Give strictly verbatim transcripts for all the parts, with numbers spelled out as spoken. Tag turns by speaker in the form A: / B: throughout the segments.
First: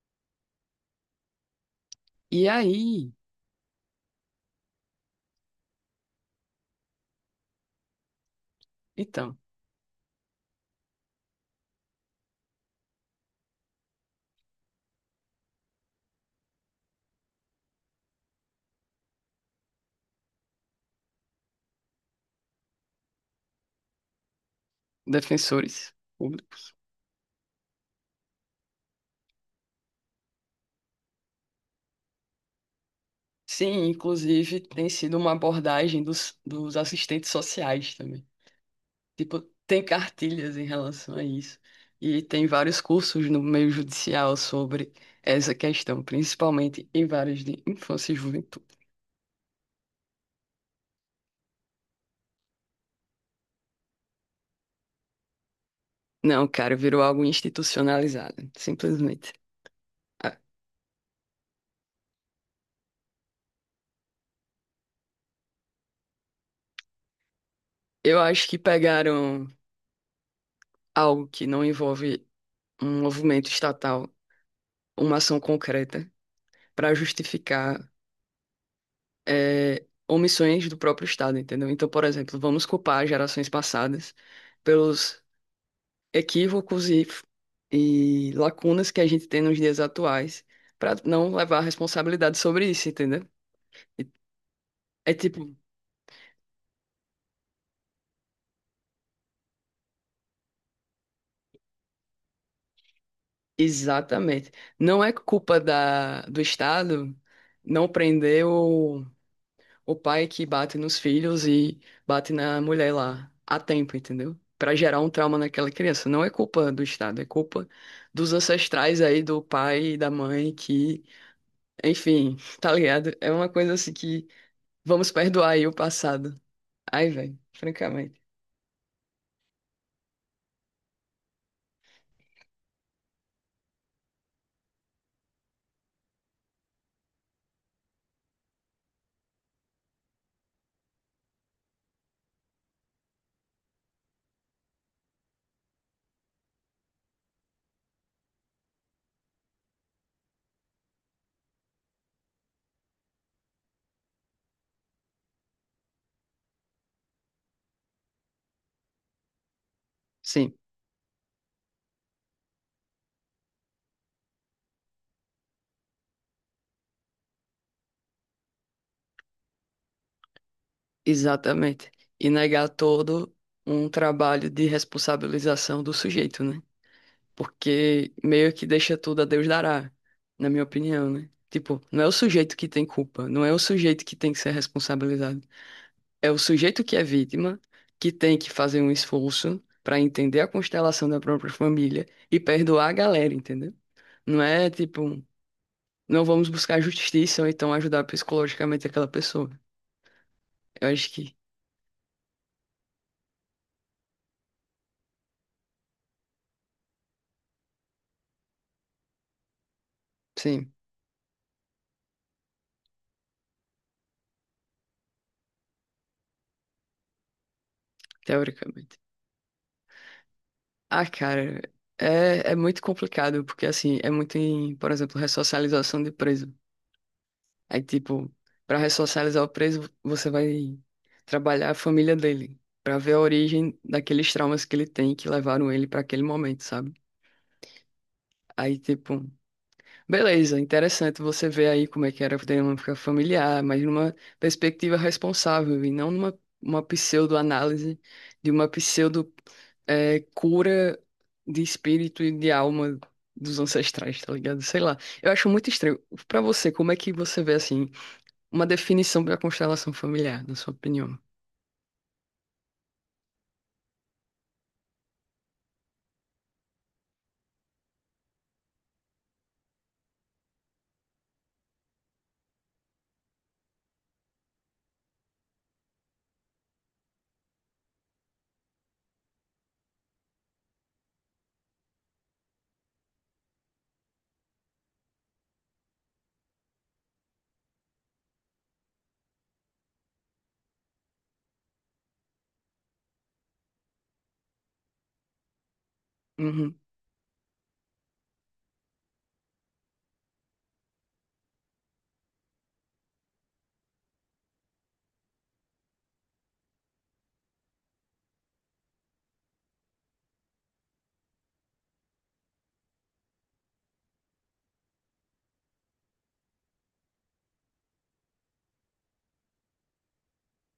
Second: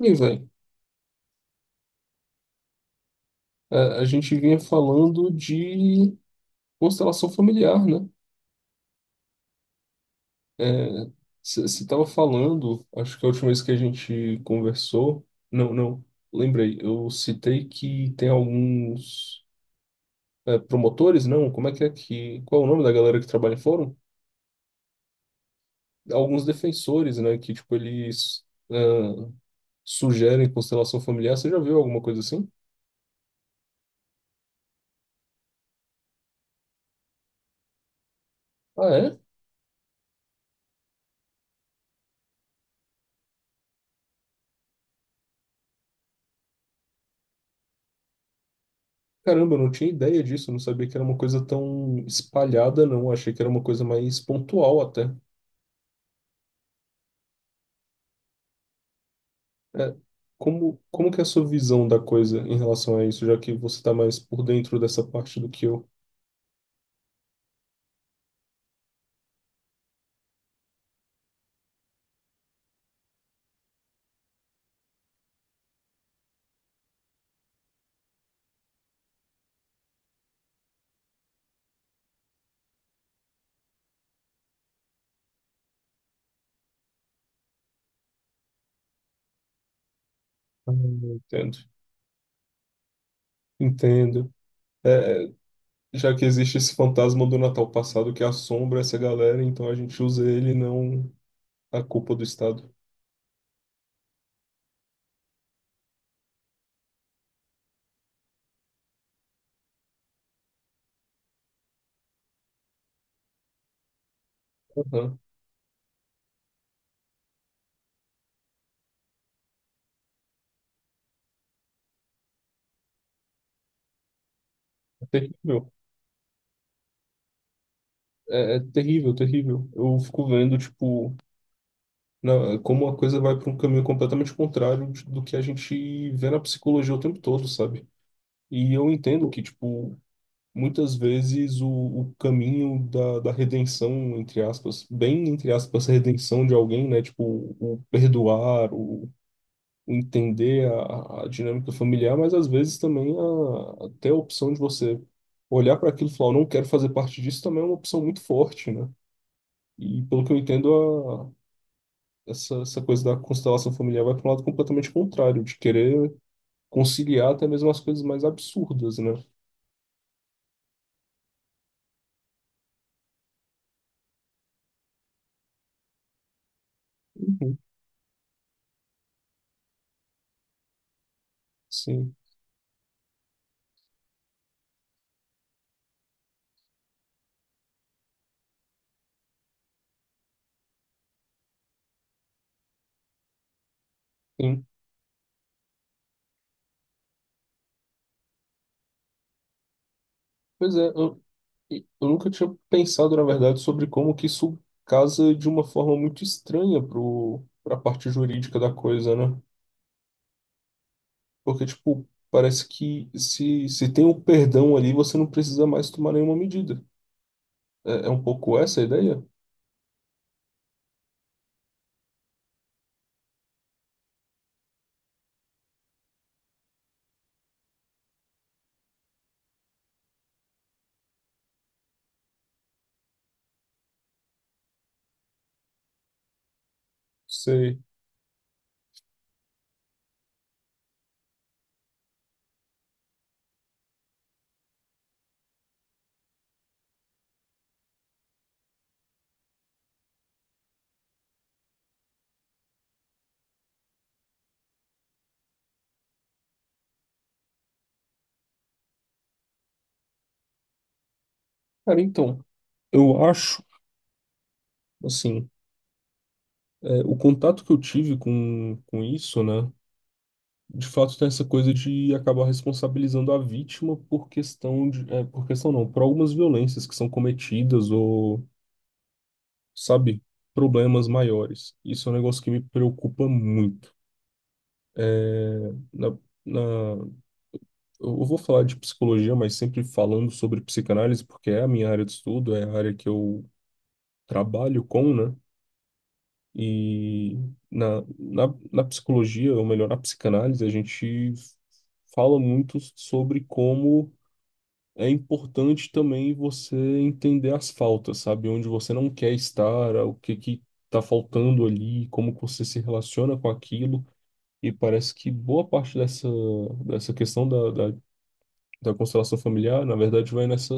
A: E, velho,
B: E aí,
A: a, a gente vinha falando de constelação familiar, né?
B: então,
A: É, você estava falando, acho que a última vez que a gente conversou, não, não, lembrei, eu citei que tem alguns é, promotores, não, como é que é que, qual é o nome da galera que trabalha em fórum?
B: defensores
A: Alguns
B: públicos.
A: defensores, né, que, tipo, eles ah, sugerem constelação familiar, você já viu alguma coisa assim?
B: Sim, inclusive tem sido uma abordagem dos, dos assistentes sociais também.
A: Ah, é?
B: Tipo, tem cartilhas em relação a isso. E tem vários cursos no meio judicial sobre essa questão, principalmente em várias de infância e juventude.
A: Caramba, eu não tinha ideia disso, eu não sabia que era uma coisa tão espalhada, não. Achei que era uma coisa mais pontual até.
B: Não, cara, virou algo institucionalizado, simplesmente.
A: É,
B: Ah,
A: como, como que é a sua visão da coisa em relação a isso, já que você está mais por dentro dessa parte do que eu?
B: Eu acho que pegaram algo que não envolve um movimento estatal, uma ação concreta, para justificar é, omissões do próprio Estado, entendeu? Então, por exemplo, vamos culpar gerações passadas pelos equívocos e, e lacunas que a gente tem nos dias atuais,
A: Ah,
B: para não
A: entendo.
B: levar a responsabilidade sobre isso, entendeu?
A: Entendo.
B: É
A: É,
B: tipo,
A: já que existe esse fantasma do Natal passado que assombra essa galera, então a gente usa ele, não a culpa do Estado.
B: exatamente. Não é culpa da, do Estado não prender o o pai que bate nos filhos e bate na mulher lá a tempo, entendeu? Pra gerar um
A: Aham.
B: trauma naquela criança. Não é culpa do Estado, é culpa dos ancestrais aí, do pai e da mãe, que, enfim, tá ligado? É uma coisa assim que
A: É
B: vamos perdoar aí
A: terrível.
B: o passado. Ai, velho, francamente.
A: É, é terrível, terrível. Eu fico vendo, tipo. Na- como a coisa vai para um caminho completamente contrário de- do que a gente vê na psicologia o tempo todo, sabe? E eu entendo que, tipo, muitas vezes o, o caminho da, da redenção, entre aspas, bem entre aspas, redenção de alguém, né? Tipo, o perdoar, o, o entender a, a dinâmica familiar, mas às vezes também a, até a opção de você olhar para aquilo e falar, eu não quero fazer parte disso, também é uma opção muito forte, né? E pelo que eu
B: Sim,
A: entendo, essa, essa coisa da constelação familiar vai para um lado completamente contrário, de querer conciliar até mesmo as coisas mais absurdas, né?
B: exatamente. E negar todo um trabalho de responsabilização do sujeito, né?
A: Uhum.
B: Porque meio que deixa tudo a Deus dará, na minha opinião, né? Tipo, não é o
A: Sim,
B: sujeito que tem culpa, não é o sujeito que tem que ser responsabilizado. É o sujeito que é vítima, que tem que fazer um esforço pra entender a constelação da própria família e perdoar a galera, entendeu? Não
A: sim.
B: é tipo, não vamos buscar justiça ou então ajudar psicologicamente aquela pessoa.
A: Pois é,
B: Eu acho
A: eu,
B: que,
A: eu nunca tinha pensado, na verdade, sobre como que isso casa de uma forma muito estranha pro, pra parte jurídica da coisa, né?
B: sim,
A: Porque, tipo, parece que se, se tem o perdão ali, você não precisa mais tomar nenhuma medida. É, é um pouco essa a
B: teoricamente.
A: ideia?
B: Ah, cara, é, é muito complicado, porque assim, é muito em, por exemplo, ressocialização de preso. Aí, tipo, pra ressocializar o preso, você vai trabalhar a família dele, pra ver a origem daqueles traumas que ele tem que levaram ele pra aquele momento, sabe?
A: Sei.
B: Aí, tipo, beleza, interessante você ver aí como é que era a dinâmica familiar, mas numa perspectiva responsável e não numa uma pseudo-análise de uma pseudo eh, cura de espírito e de alma dos ancestrais, tá ligado? Sei lá. Eu acho muito estranho. Pra você, como é que você vê assim? Uma definição para constelação familiar, na sua opinião.
A: Cara, então, eu acho, assim. É, o contato que eu tive com, com isso, né? De fato, tem essa coisa de acabar responsabilizando a vítima por questão de, é, por questão não, por algumas violências que são cometidas ou, sabe, problemas maiores. Isso é um negócio que me preocupa muito. É, na, na, eu vou falar de psicologia, mas sempre falando sobre psicanálise, porque é a minha área de estudo, é a área que eu trabalho com, né?
B: Uhum.
A: E na, na, na psicologia, ou melhor, na psicanálise, a gente fala muito sobre como é importante também você entender as faltas, sabe? Onde você não quer estar, o que que tá faltando ali, como que você se relaciona com aquilo. E parece que boa parte dessa, dessa questão da, da, da constelação familiar, na verdade, vai nessa,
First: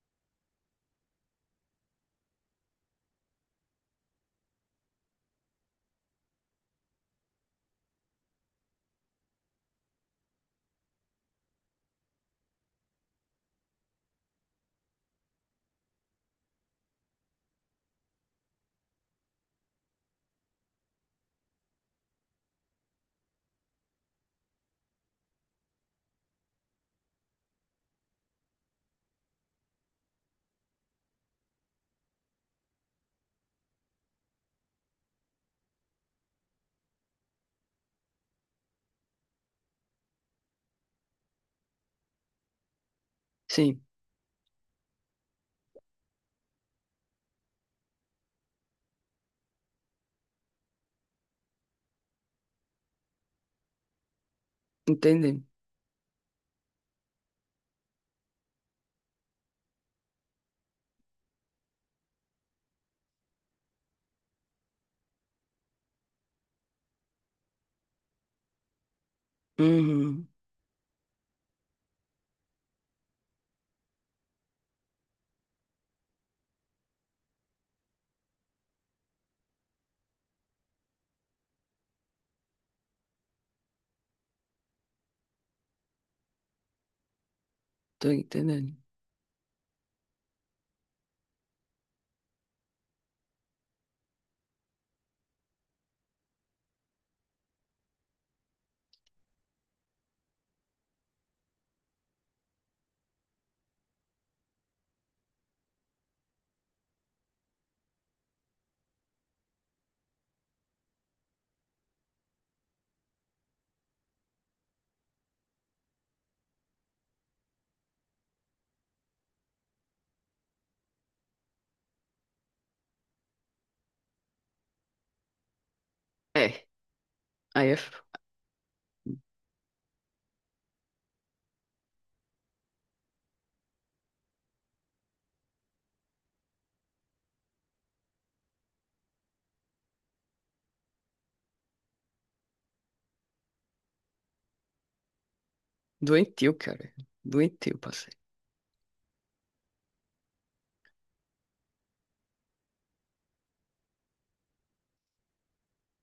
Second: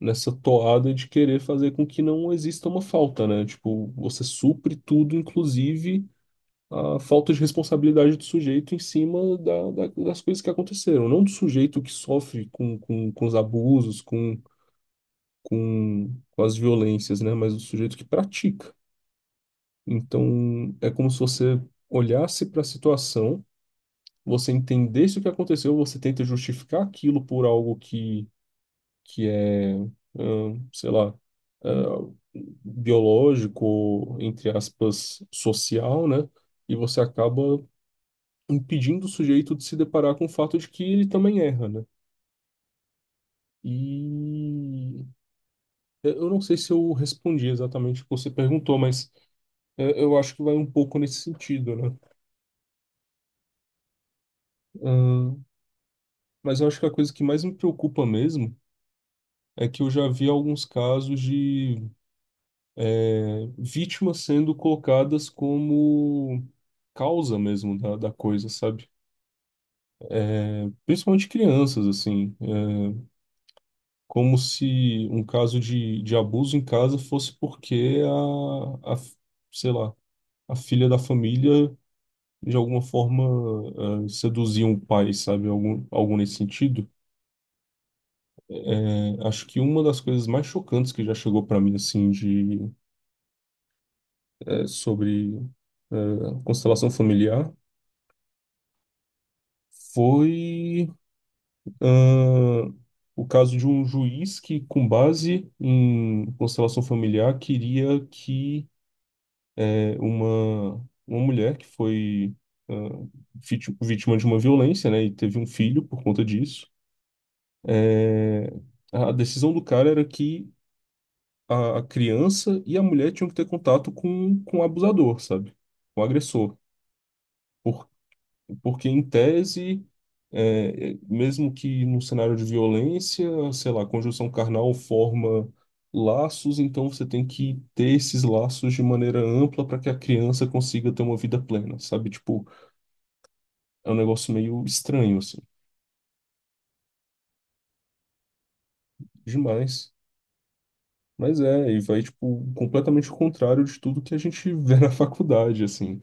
A: nessa toada de querer fazer com que não exista uma falta, né? Tipo, você supre tudo, inclusive a falta de responsabilidade do sujeito em cima da, da- das coisas que aconteceram, não do sujeito que sofre com, com, com os abusos, com, com, com as violências, né? Mas do sujeito que pratica. Então, é como se você olhasse para a situação, você entendesse o que aconteceu, você tenta justificar aquilo por algo que, que é, ahn, sei lá, ah, biológico, entre aspas, social, né? E você acaba impedindo o sujeito de se deparar com o fato de que ele também erra, né?
B: Sim,
A: E eu não sei se eu respondi exatamente o que você perguntou, mas é, eu acho que vai um pouco nesse sentido, né?
B: entendi.
A: Ahn, mas eu acho que a coisa que mais me preocupa mesmo é que eu já vi alguns casos de é, vítimas sendo colocadas como causa mesmo da, da coisa, sabe?
B: Uhum.
A: Principalmente crianças, assim. Como se um caso de, de abuso em casa fosse porque a, a, sei lá, a filha da família de alguma forma eh, seduzia um pai, sabe? Algum, algum nesse sentido.
B: Tô entendendo.
A: Eh, acho que uma das coisas mais chocantes que já chegou para mim, assim, de, eh, sobre eh, constelação familiar foi ah, o caso de um juiz que, com base em constelação familiar, queria que é, uma, uma mulher que foi ah, vit- vítima de uma violência, né, e teve um filho por conta disso. É, a decisão do cara era que a, a criança e a mulher tinham que ter contato com, com o abusador, sabe? Com o agressor.
B: É, aí é f-
A: Porque, em tese, é, é, mesmo que num cenário de violência, sei lá, conjunção carnal forma laços, então você tem que ter esses laços de maneira ampla para que a criança consiga ter uma vida plena, sabe? Tipo, é um negócio meio estranho, assim,
B: doentio, cara. Doentio, passei.
A: demais. Mas é, e vai, tipo, completamente o contrário de tudo que a gente vê na faculdade, assim.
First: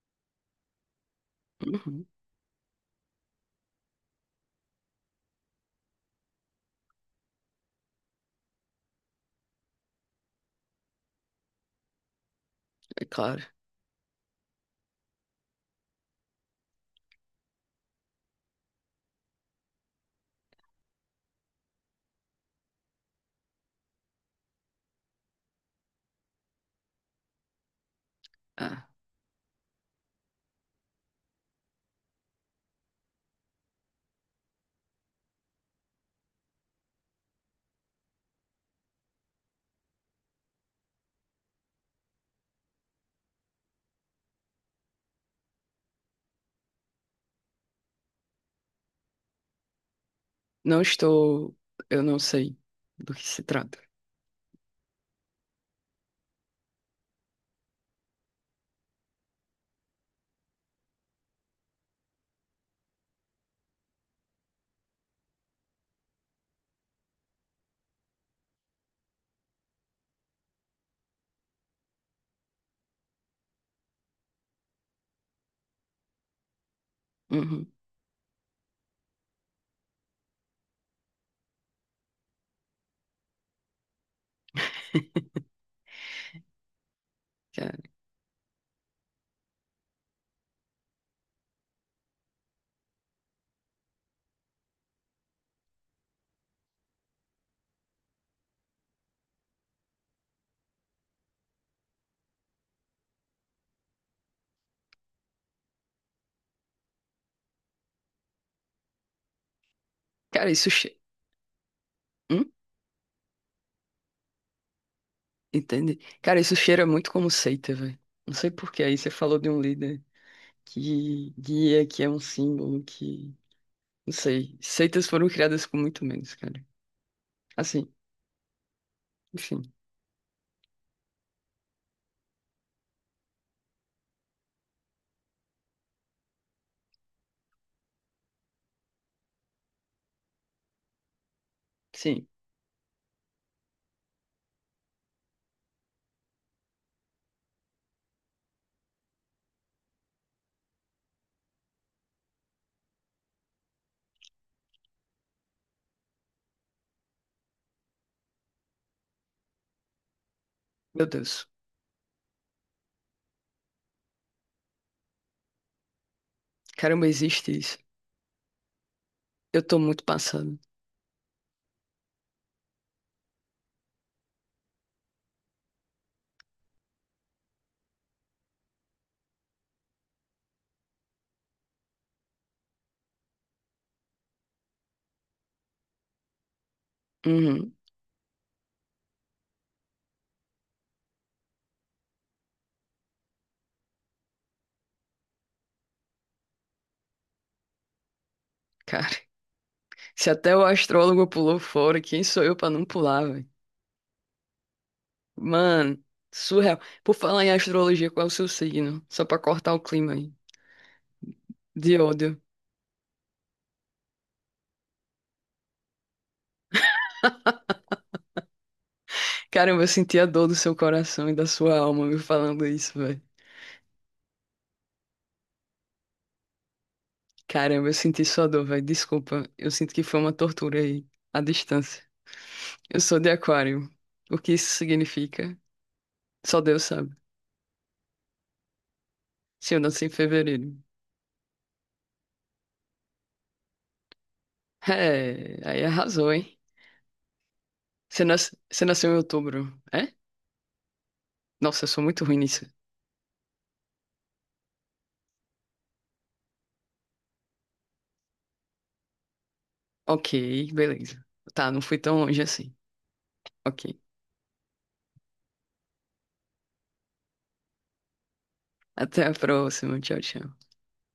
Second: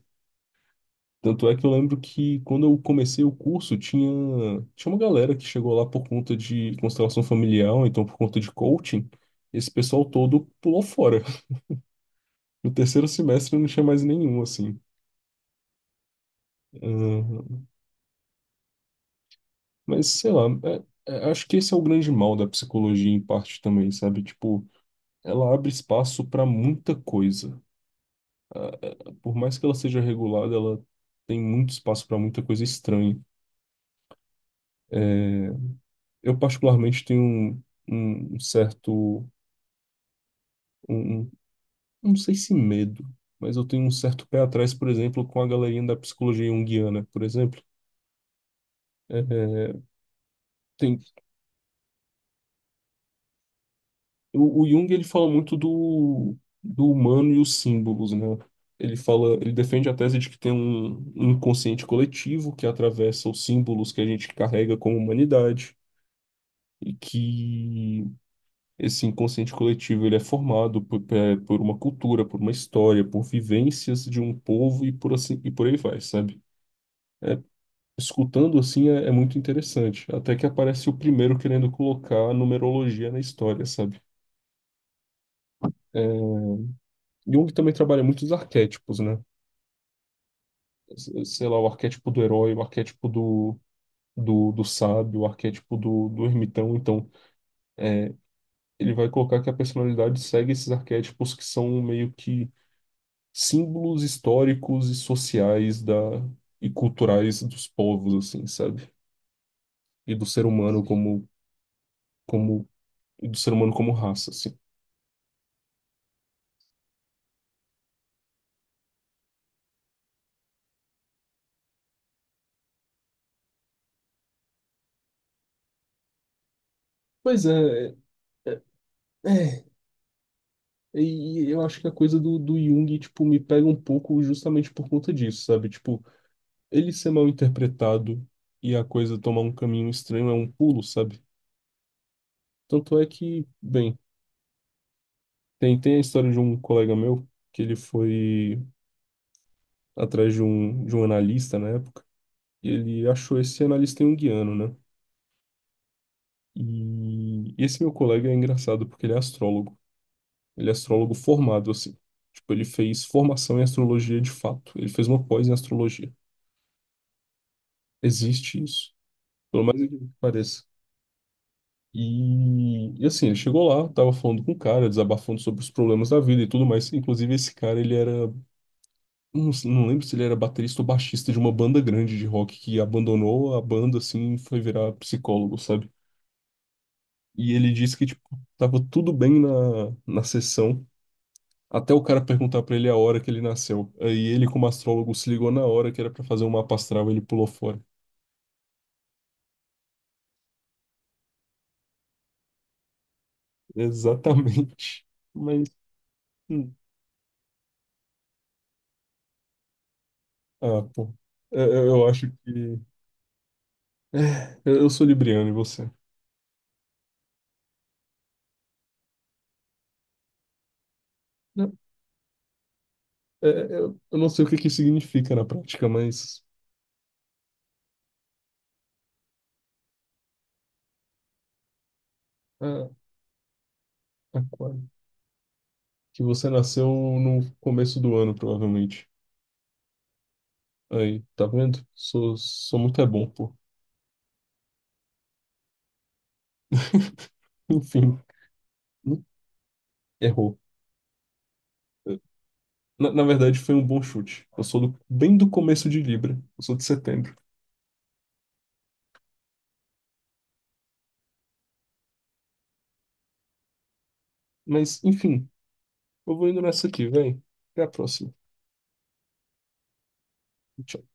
A: Tanto é que eu lembro
B: Uhum.
A: que quando eu comecei o curso, tinha, tinha uma galera que chegou lá por conta de constelação familiar, ou então por conta de coaching. Esse pessoal todo pulou fora. No terceiro
B: É claro.
A: semestre não tinha mais nenhum, assim. Ah, mas sei lá, é- é- acho que esse é o grande mal da psicologia, em parte também, sabe? Tipo, ela abre espaço para muita coisa.
B: Ah,
A: Por mais que ela seja regulada, ela tem muito espaço para muita coisa estranha. É, eu, particularmente, tenho um um um certo, um, um não sei se medo, mas eu tenho um certo pé atrás, por exemplo, com a galerinha da psicologia junguiana, por exemplo. É, é,
B: não
A: tem,
B: estou. Eu não sei do que se trata.
A: o, o Jung ele fala muito do, do humano e os símbolos, né? Ele fala, ele defende a tese de que tem um, um inconsciente coletivo que atravessa os símbolos que a gente carrega como humanidade e que esse inconsciente coletivo ele é formado por, pe- por uma cultura, por uma história, por vivências de um povo e por assim e por aí vai, sabe?
B: Uhum.
A: Escutando assim é, é muito interessante. Até que aparece o primeiro querendo colocar a numerologia na história, sabe? É, Jung também
B: Cara,
A: trabalha muitos arquétipos, né? S- Sei lá, o arquétipo do herói, o arquétipo do, do, do sábio, o arquétipo do, do ermitão. Então, ele vai colocar que a personalidade segue esses arquétipos que são meio que símbolos históricos e sociais da, e culturais dos povos, assim, sabe? E do ser
B: cara, isso.
A: humano
B: Che...
A: como,
B: Hum?
A: como, e do ser humano como raça, assim.
B: Entende? Cara, isso cheira muito como seita, velho. Não sei por quê. Aí você falou de um líder que guia, que é um símbolo, que. Não sei. Seitas foram criadas com muito menos, cara.
A: Pois
B: Assim.
A: é. é, É,
B: Enfim,
A: e eu acho que a coisa do, do Jung, tipo, me pega um pouco justamente por conta disso, sabe? Tipo, ele ser mal interpretado e a coisa tomar um caminho estranho é um pulo, sabe?
B: sim.
A: Tanto é que, bem, tem, tem a história de um colega meu que ele foi atrás de um, de um analista na época, e ele achou esse analista junguiano, né? E esse meu colega é engraçado porque ele é astrólogo. Ele é
B: Meu
A: astrólogo
B: Deus.
A: formado, assim. Tipo, ele fez formação em astrologia de fato. Ele fez uma pós em astrologia.
B: Caramba, existe isso.
A: Existe isso,
B: Eu
A: pelo
B: tô
A: mais
B: muito
A: incrível que
B: passado.
A: pareça. E, e assim, ele chegou lá, tava falando com o cara, desabafando sobre os problemas da vida e tudo mais. Inclusive, esse cara, ele era, não, não lembro se ele era baterista ou baixista de uma banda grande de rock que abandonou a banda, assim, e foi virar psicólogo, sabe? E ele
B: Uhum,
A: disse que, tipo, tava tudo bem na, na sessão, até o cara perguntar pra ele a hora que ele nasceu. Aí ele, como astrólogo, se ligou na hora que era pra fazer um mapa astral, ele pulou fora.
B: cara. Se até o astrólogo pulou fora, quem sou eu pra não pular, velho?
A: Exatamente. Mas.
B: Mano,
A: hum,
B: surreal. Por falar em astrologia, qual é o seu signo? Só pra cortar o clima aí.
A: Ah, pô. É, Eu,
B: De
A: eu acho
B: ódio.
A: que. É, eu eu sou libriano e você?
B: Caramba, eu senti a dor do seu coração e da
A: Não,
B: sua alma me falando isso, velho.
A: é, é, eu, eu não sei o que que significa na prática, mas.
B: Caramba, eu senti sua dor, velho. Desculpa. Eu sinto que foi uma tortura aí, à distância.
A: Ah,
B: Eu sou de Aquário. O que isso
A: aquário.
B: significa?
A: Que você
B: Só Deus
A: nasceu
B: sabe.
A: no começo do ano, provavelmente.
B: Se eu nasci em fevereiro.
A: Aí, tá vendo? Sou, sou muito é bom, pô.
B: É, aí arrasou, hein?
A: Enfim,
B: Você nas- você nasceu em
A: hum,
B: outubro, é?
A: errou.
B: Nossa, eu sou muito ruim nisso.
A: Na, na verdade, foi um bom chute. Eu sou do- bem do começo de Libra. Eu sou de setembro.
B: Ok, beleza. Tá, não fui tão longe assim. Ok.
A: Mas, enfim, eu vou indo nessa aqui, véi. Até a próxima.
B: Até a próxima. Tchau, tchau.
A: Tchau.